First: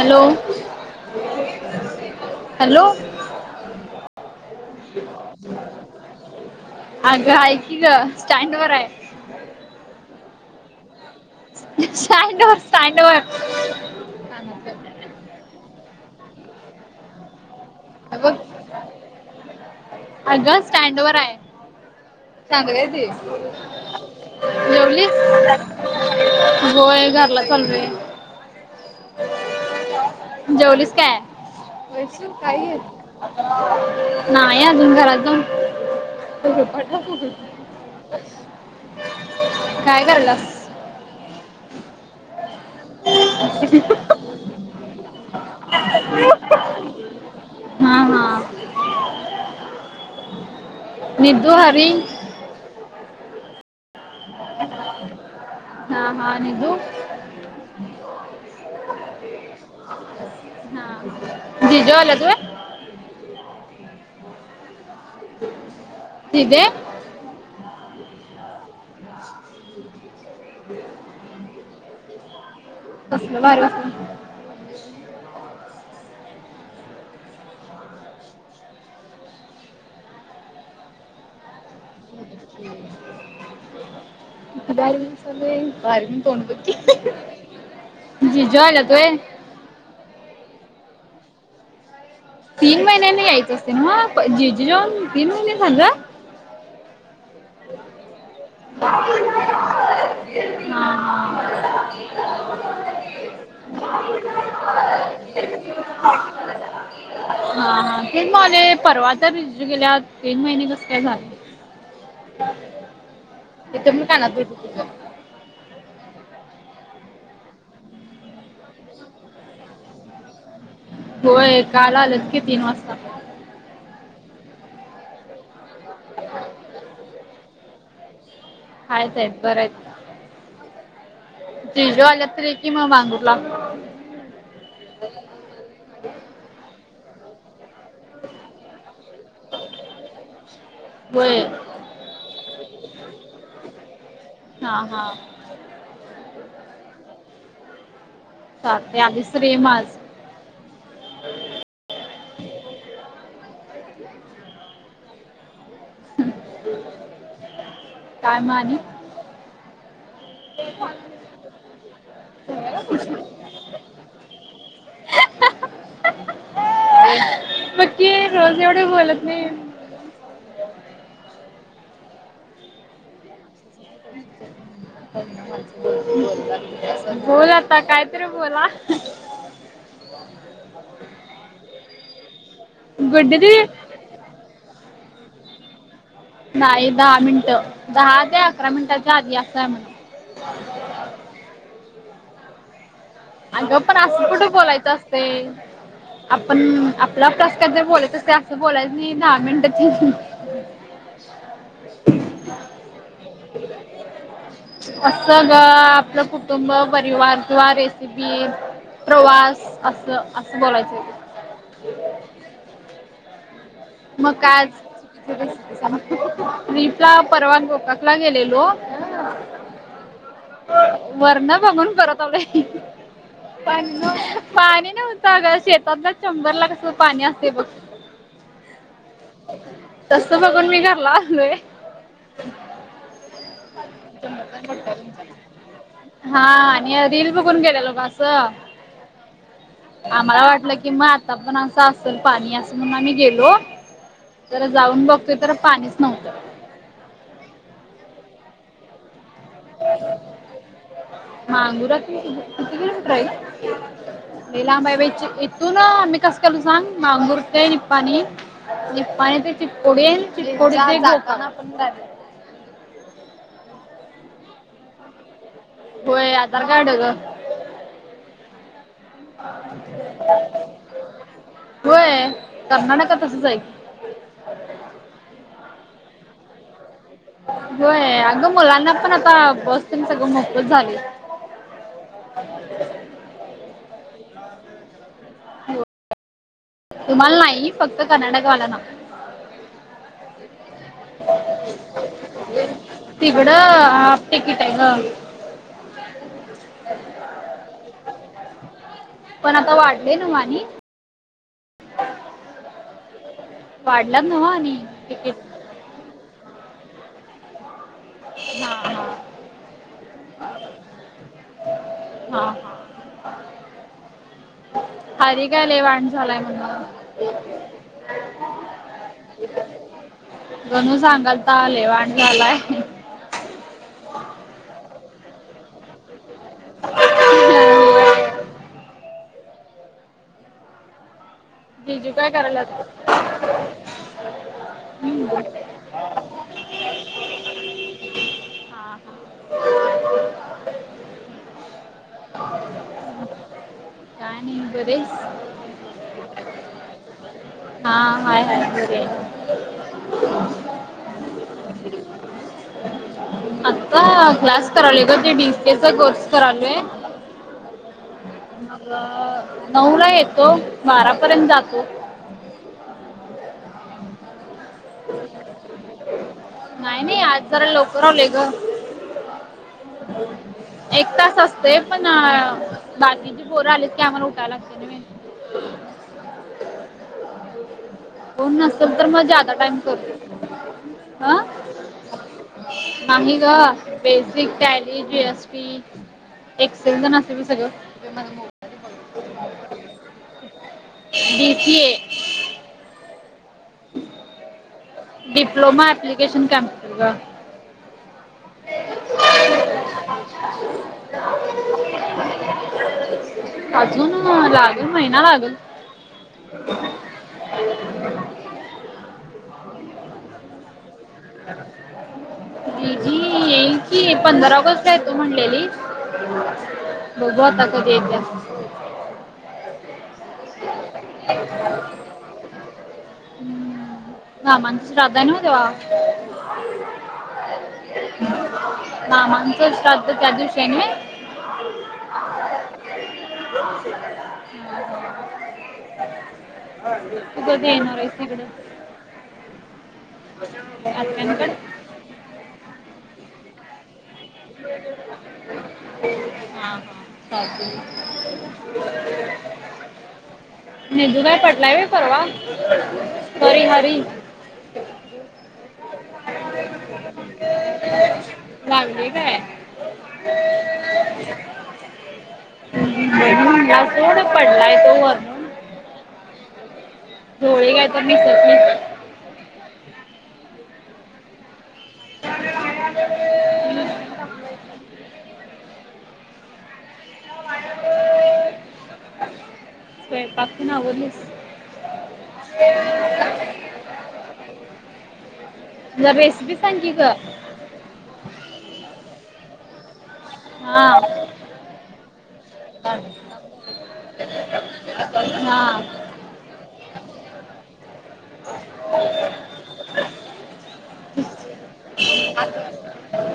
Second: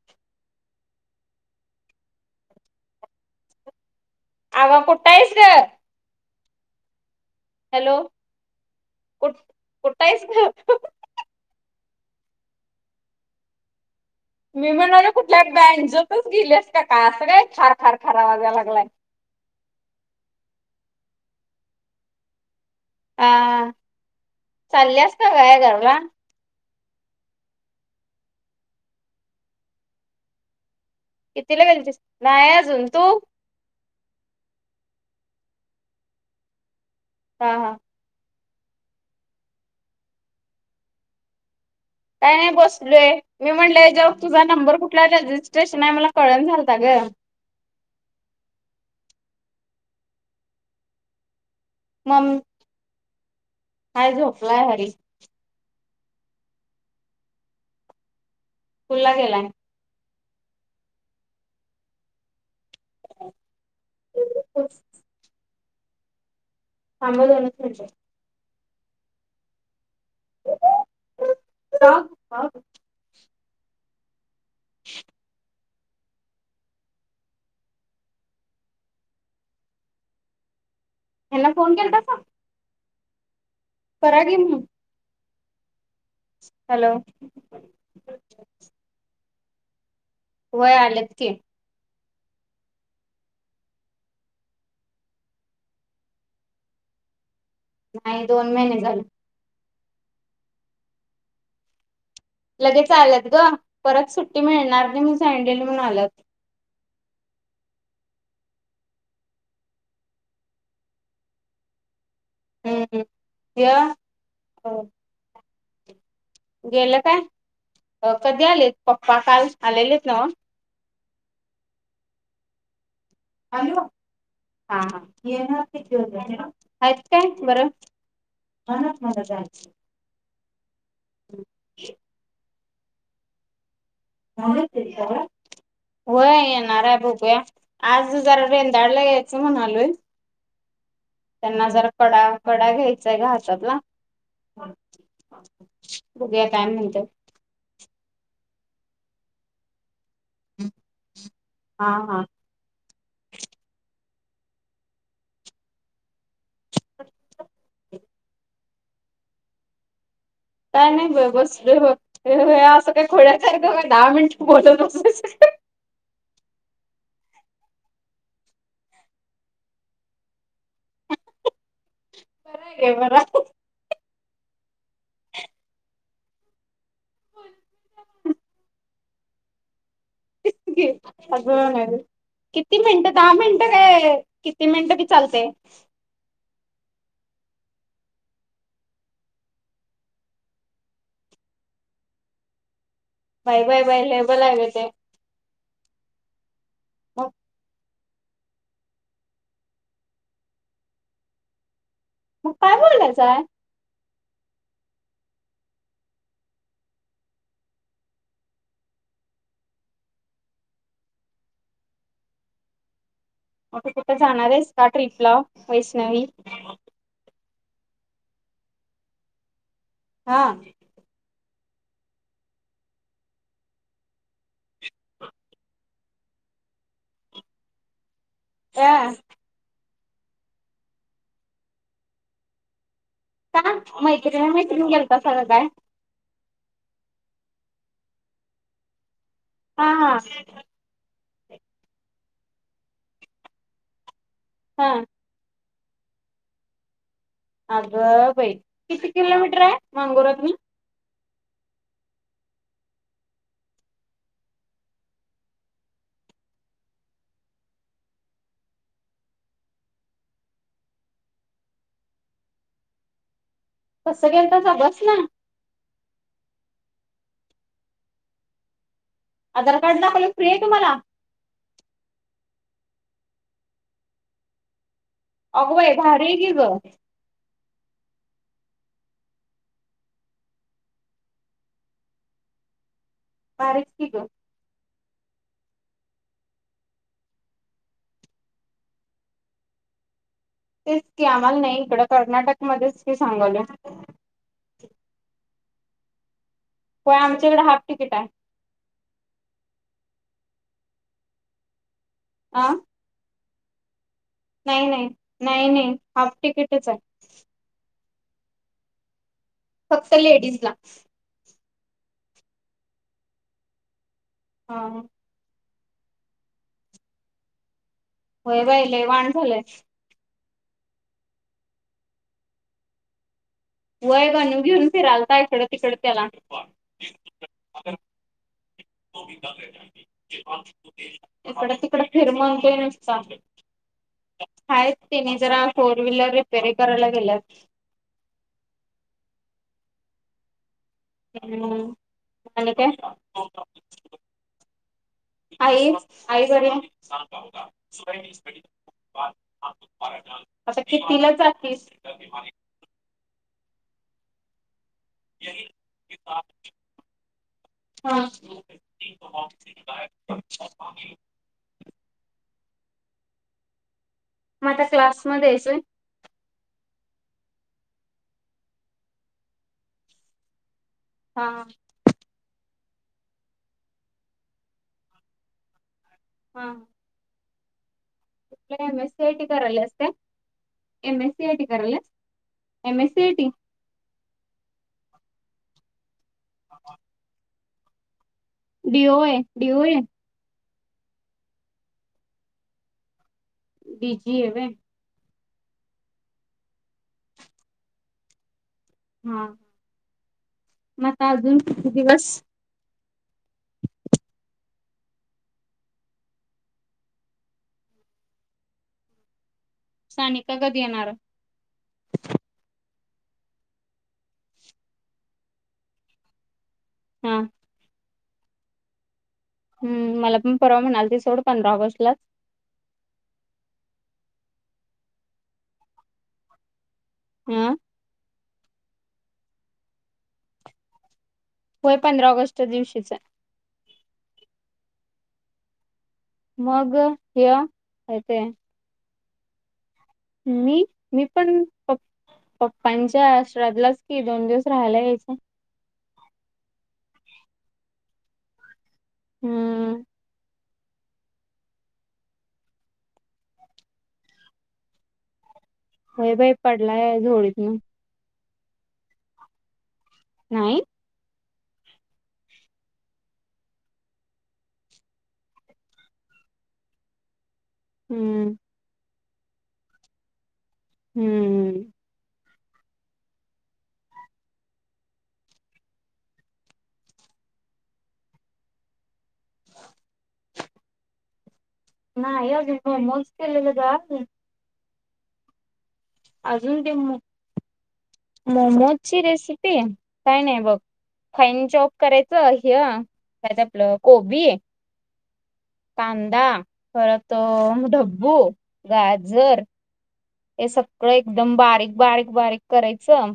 Hello hello अगं कुठा हाइस ग? अगं ऐक की ग स्टँड वर हाय. कुट कुठ हाइस ग? स्टॅंडवर, स्टॅंडवर. मी म्हणाले कुठल्या बँजोतच गील्यास का काय असं काय खाड खाड खाड आवाज यालागलाय. आग स्टँडवर हाय चाललोय हा चालल्यास जेवलिस? का काय घरला? होय घरला चाललोय. जेवलीस काय? कितीला गेलतिस, वैशू नाहि काय आहे? आजुन तु? नाही आजुन घरात जाऊन हा हा काय कराल्यास? काय नाहि बस लोय मी म्हणलेय हेच्यावर तुझा नंबर कुठला रजिस्ट्रेशन हाय मला कळना झालता ग. हा हा. निधु, हरी मं हाय झोपलाय हरी. हा हा. निधु? स्कूलला गेलाय. हा हा जिजु आल्यात व्हय? [unintelligible] दिदे थांब हं दोनच मिनट [unintelligible] [unintelligible] कसलं बारी [unintelligible] यांना फोन केलतासा? करा की मग. हॅलो [unintelligible] जीजू आल्यात होय? वय आलेत की. तीन महिन्यांनी यायच असते ना जीजू जाऊन तीन महिने झाल. नाही दोन महिने झाल. हा हा. लगेच आल्यात ग परत सुट्टी मिळणार नाही म्हणून सांगिटल्यालीत म्हणू आल्यात. हा हा तेच म्हणालोय परवा तर जीजू गेल्यात तीन महिने कस काय झाले. हम्म. य तिथ पण काना [unintelligible] गेलं काय कधी आलेत पप्पा काल आलेलेत नव. होय काल आल्यात की तीन वाजता. हॅलो हा हा येणार आहेत [unintelligible] काय बरं? हायत हायत बरायत. जिजू आल्यात तर ये कि म मांगूर ला - होय येनाराय बगुया. आज जरा रेंदाळला यायचं म्हणालोय होय त्यांना जरा कडा कडा घ्यायचाय ग हातातला. हा हा. बघुया काय म्हंत्यात. चालतंय आलीस तर ये म आज. हा हा. काय म आणि? काय नाही बई बसलोय बघ. हे असं काही खुळ्यासारक काय दहा मिनिटं बोलत बसायच काय? बक्की रोज एवढे बोलत नाही. हे बराय. [inaudible] बोल आता कायतरी बोला. तेच की. अस म्हणायच. किती मिनट दहा गुड्डी मिनट दीदी काय? किती मिनटं बी चालतय. नाही दहा मिनटं दहा ते अकरा मिनिटांच्या आधी असाय म्हण. बाय अगं बाय पण बाय लई असं कुठं बलायते. बोलायचं असते. आपण आपला प्रस्कार जर बोलत असते असं बोलायच नाही दहा मिनट तेन. [inaudible] मग काय बोलायचाय. असं ग आपलं कुटुंब परिवार किंवा रेसेपी. - पी, प्रवास असं असं बोलायचंय ते. तू कुठं मग जाणार काय आहेस आज? का ट्रिपला वैष्णवी ला परवा गोकाकला गेलेलो? हा. वरण बघून परत आलोय. पाणी नव्हतं. पाणी नव्हतं अग शेतात चेंबरला कस पाणी असतय बघ. या तस बघून मी घरला अलोय. का मैत्रिण मैत्रिण गेलतासा काय? हा आणि रील बघून गेलेलो ग असं हा हा आम्हाला वाटलं की किंवा आता पण आंस असल पाणी अस म्हणून आम्ही गेलो? जरा हा जाऊन बघतोय तर पाणीच नव्हतं. अगं बाई किती किलोमीटर आय मंगुरातून? मांगुरातून किती किलोमीटर हाय ग? लई लांब हाय बाई इथून आम्ही कसं केलतो सांग मांगुर ते निपाणी निप्पाणी ते चिककोडी आणि चिकोडी ते गोकाक कसं गेलतास बस न? होय. आधार कार्ड ग. आधार कार्ड दाखवलं फ्री आहे तुम्हाला होय. कर्नाटकात असच आहे. अगबाई! भारी आहे की ग. व्हय. अगं मुलांना पण आता बस न सगळं मोफत झाल. [inaudible] भारीच कि गं. हाय तुम्हाला नाही. फक्त कर्नाटक वाल्याना. तेच की आम्हाला नाही इकडं कर्नाटकमध्येच की तिकडं सांगालोय हा प टिकिट आहे गं. होय आमच्या इकड हाफ तिकीट आहे. पण आता वाढलय नव्ह आणि? [inaudible] आं? वाढलात नव्ह? नाही नाही. नाही नाही. हाफ टिकीटच आहे. हां हां. फक्त लेडीजला. हा हा. हां, हरी काय लई वांड झालाय म्हणून? व्हय बाई. लई वांड झालंय. गणू सांगालता लई वांड झालाय. वय गणू घेऊन फिरालता इकड तिकड त्याला. [inaudible] इकड तीकड घेऊन जिजू काय फिर करायला म्हणतो निस्ता. हायेत हम्म. तिने हा जरा फोर व्हीलर रिपेरिंग करायला गेल्यात. हा हा. हम्म आणि काय काय नही. बरिस? आई? आई घरी. हा हाय हाय बरे आहे. आता कितवीला जातीलस? आता क्लास करालोय गं, ते डी सी एस चा कोर्स करालोय. हं. मग नऊ ला येतो, बारापर्यंत जातो. मग आता क्लासमध्येस व्हय? नाही नाही. आज जरा लवकर आलो ग. एक तास हा असते. पण बाकीची पोर आलीत की आम्हाला उठायला लागते ना मेन. हां. कोन नसल एम तर एस म सी आय टी ज्यादा टाइम करायल्यास काय? करतोय. M S C I T करायलास? एम एस सी आय नाही ग T? Basic Tally G S P एक्सेली पण असत सगळ. D O A, D O A? D C A. D G A व्हय? डप्लोमा ऍप्लिकेशन कम्प्युटर गं. हां. म आता अजून किती दिवस? अजून लागल महिना लागल. सानिका कधी येणार? [inaudible] दिदी येईल कि पंधरा ऑगस्ट आहे तो म्हणलेली हा बघू आता कधी येत हम्म मला पण परवा म्हणाली सोड पंधरा ऑगस्टलाच हम्म मामांचा श्राद्ध आहे ना तेव्हा हा मामांचा श्रद्धा त्या दिवशी आहे का? होय पंधरा ऑगस्टच्या दिवशीच आहे. [unintelligible] मग तू हे कधी येणार आहेस येते तिकडे मी मी आत्यांकडे पण पप्पांच्या श्राद्धलाच की दोन दिवस राहायला यायचं हा हा चालतंय हम्म निजु भाई काय पटलाय परवा हरी हरी होय बाई पडलाय झोळीतुन लागलेय काय? नाही पडलाय तो वरण डोळे काा तर निसत हम्म नाहीसत [unintelligible] हम्म [unintelligible] स्वयंपाक ते ना आवरलं? नाही अजून मोमोज केलेले बघा ह अजून ते मोमोजची रेसिपी काय नाही बघ हा फाईन चॉप करायचं ह कायच आपलं कोबी हा कांदा परत ढब्बू गाजर [inaudible] हे सगळं एकदम बारीक बारीक बारीक करायचं.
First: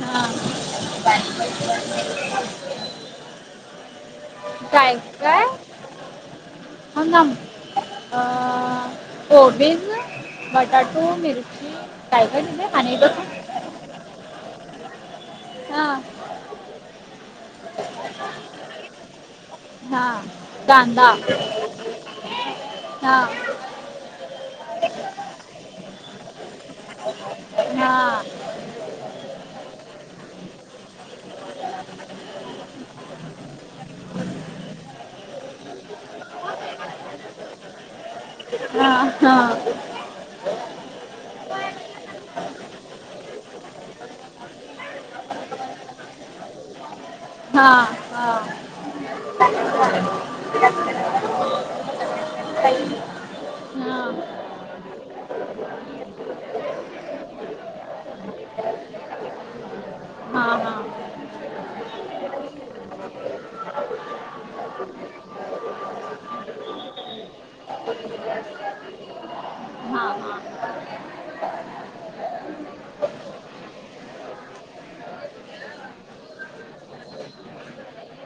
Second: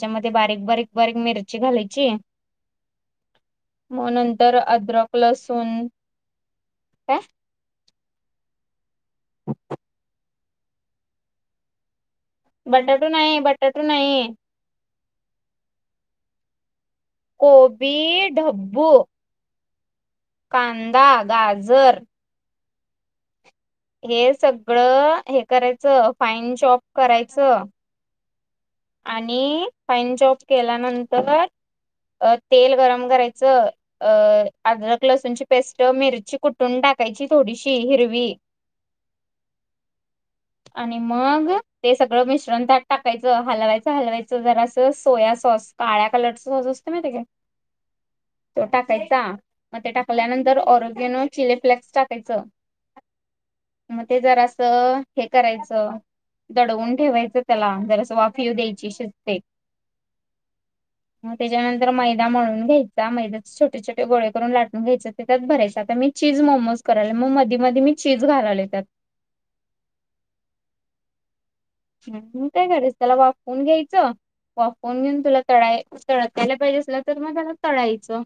हा बारीक बारीक बारीक मिरची घालायची. मग नंतर अद्रक लसूण. ह काय काम अ कोबीन बटाटो मिरची काय काय आणि बटाटो बघ नाही बटाटो नाही हा गोबी ढबू हा कांदा गाजर हा हे सगळं हे करायचं फाईन चाप करायचं. हा आणि फाईन चॉप केल्यानंतर तेल गरम करायचं. अ अदरक लसूण ची पेस्ट मिरची कुठून टाकायची थोडीशी हिरवी. हा हा आणि मग ते सगळं मिश्रण त्याट टाकायचं. हलवायच हलवायचं जरा असं सोया सॉस काळ्या कलरचा सॉस असतो ना ते हा हा तो टाकायचा मग ते टाकल्यानंतर ओरगिनो चिली फ्लेक्स टाकायचं. काहिली [unintelligible] मग ते जर असं हे करायचं. दडवून ठेवायचं त्याला जरास वाफ येऊ द्यायची शिजते. हा. [inaudible] ग त्याच्यानंतर मैदा मळून घ्यायचा मैदा्याचे छोटे छोटे गोळे करून लाटून घ्यायचे ते त्याच्यात भरायच आता मी चीज मोमोज करायला मग मध्ये मध्ये मी चीज घालाले त्यात. हा हा. ह मग काय करायच त्याला वाफवून घ्यायचं वाफवून घेऊन तुला तळाय तळतेल पाहिजे, असला तर मग त्याला तळायचं.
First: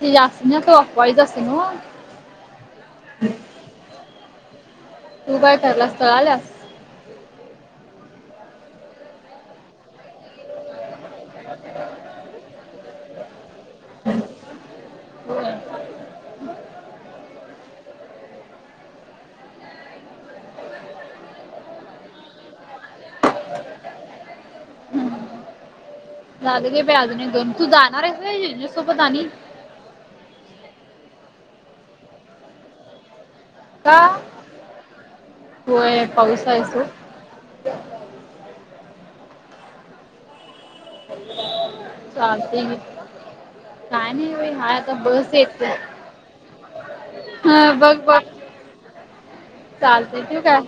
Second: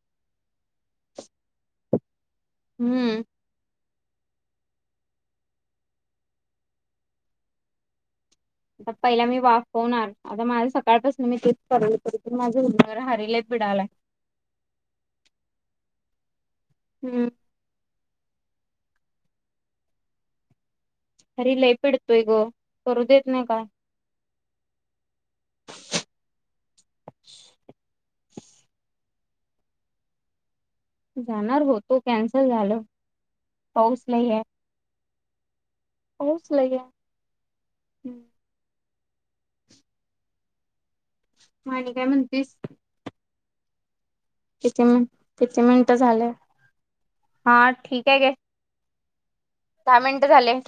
ते यासन्या वाफवायचं असते नव्ह? हम्म. तू काय करायलास तळाल्यास? आता पहिला मी वाफवणार आता माझ सकाळपासून तेच करालोय तरी पण माझ [unintelligible] पाडालाय. हो [unintelligible] हम्म. घरी लय पेडतोय ग करू देत नाही काय. [unintelligible] बाई अजून एक दोन जाणार आहेस होय जिजू़सोबत आणि? जाणार होतो कॅन्सल झालं का पाऊस लय आहे. होय पाऊस आहे सोड. मग आणि काय म्हणतेस? चालतंय घे काय नाही बाई हाय किती आता मिन बस किती येते मिनिट झाले हा ठीक आहे गे. दहा चालतेय मिनिटं ठेवू झाले काय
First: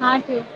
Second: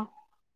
हा ठेव.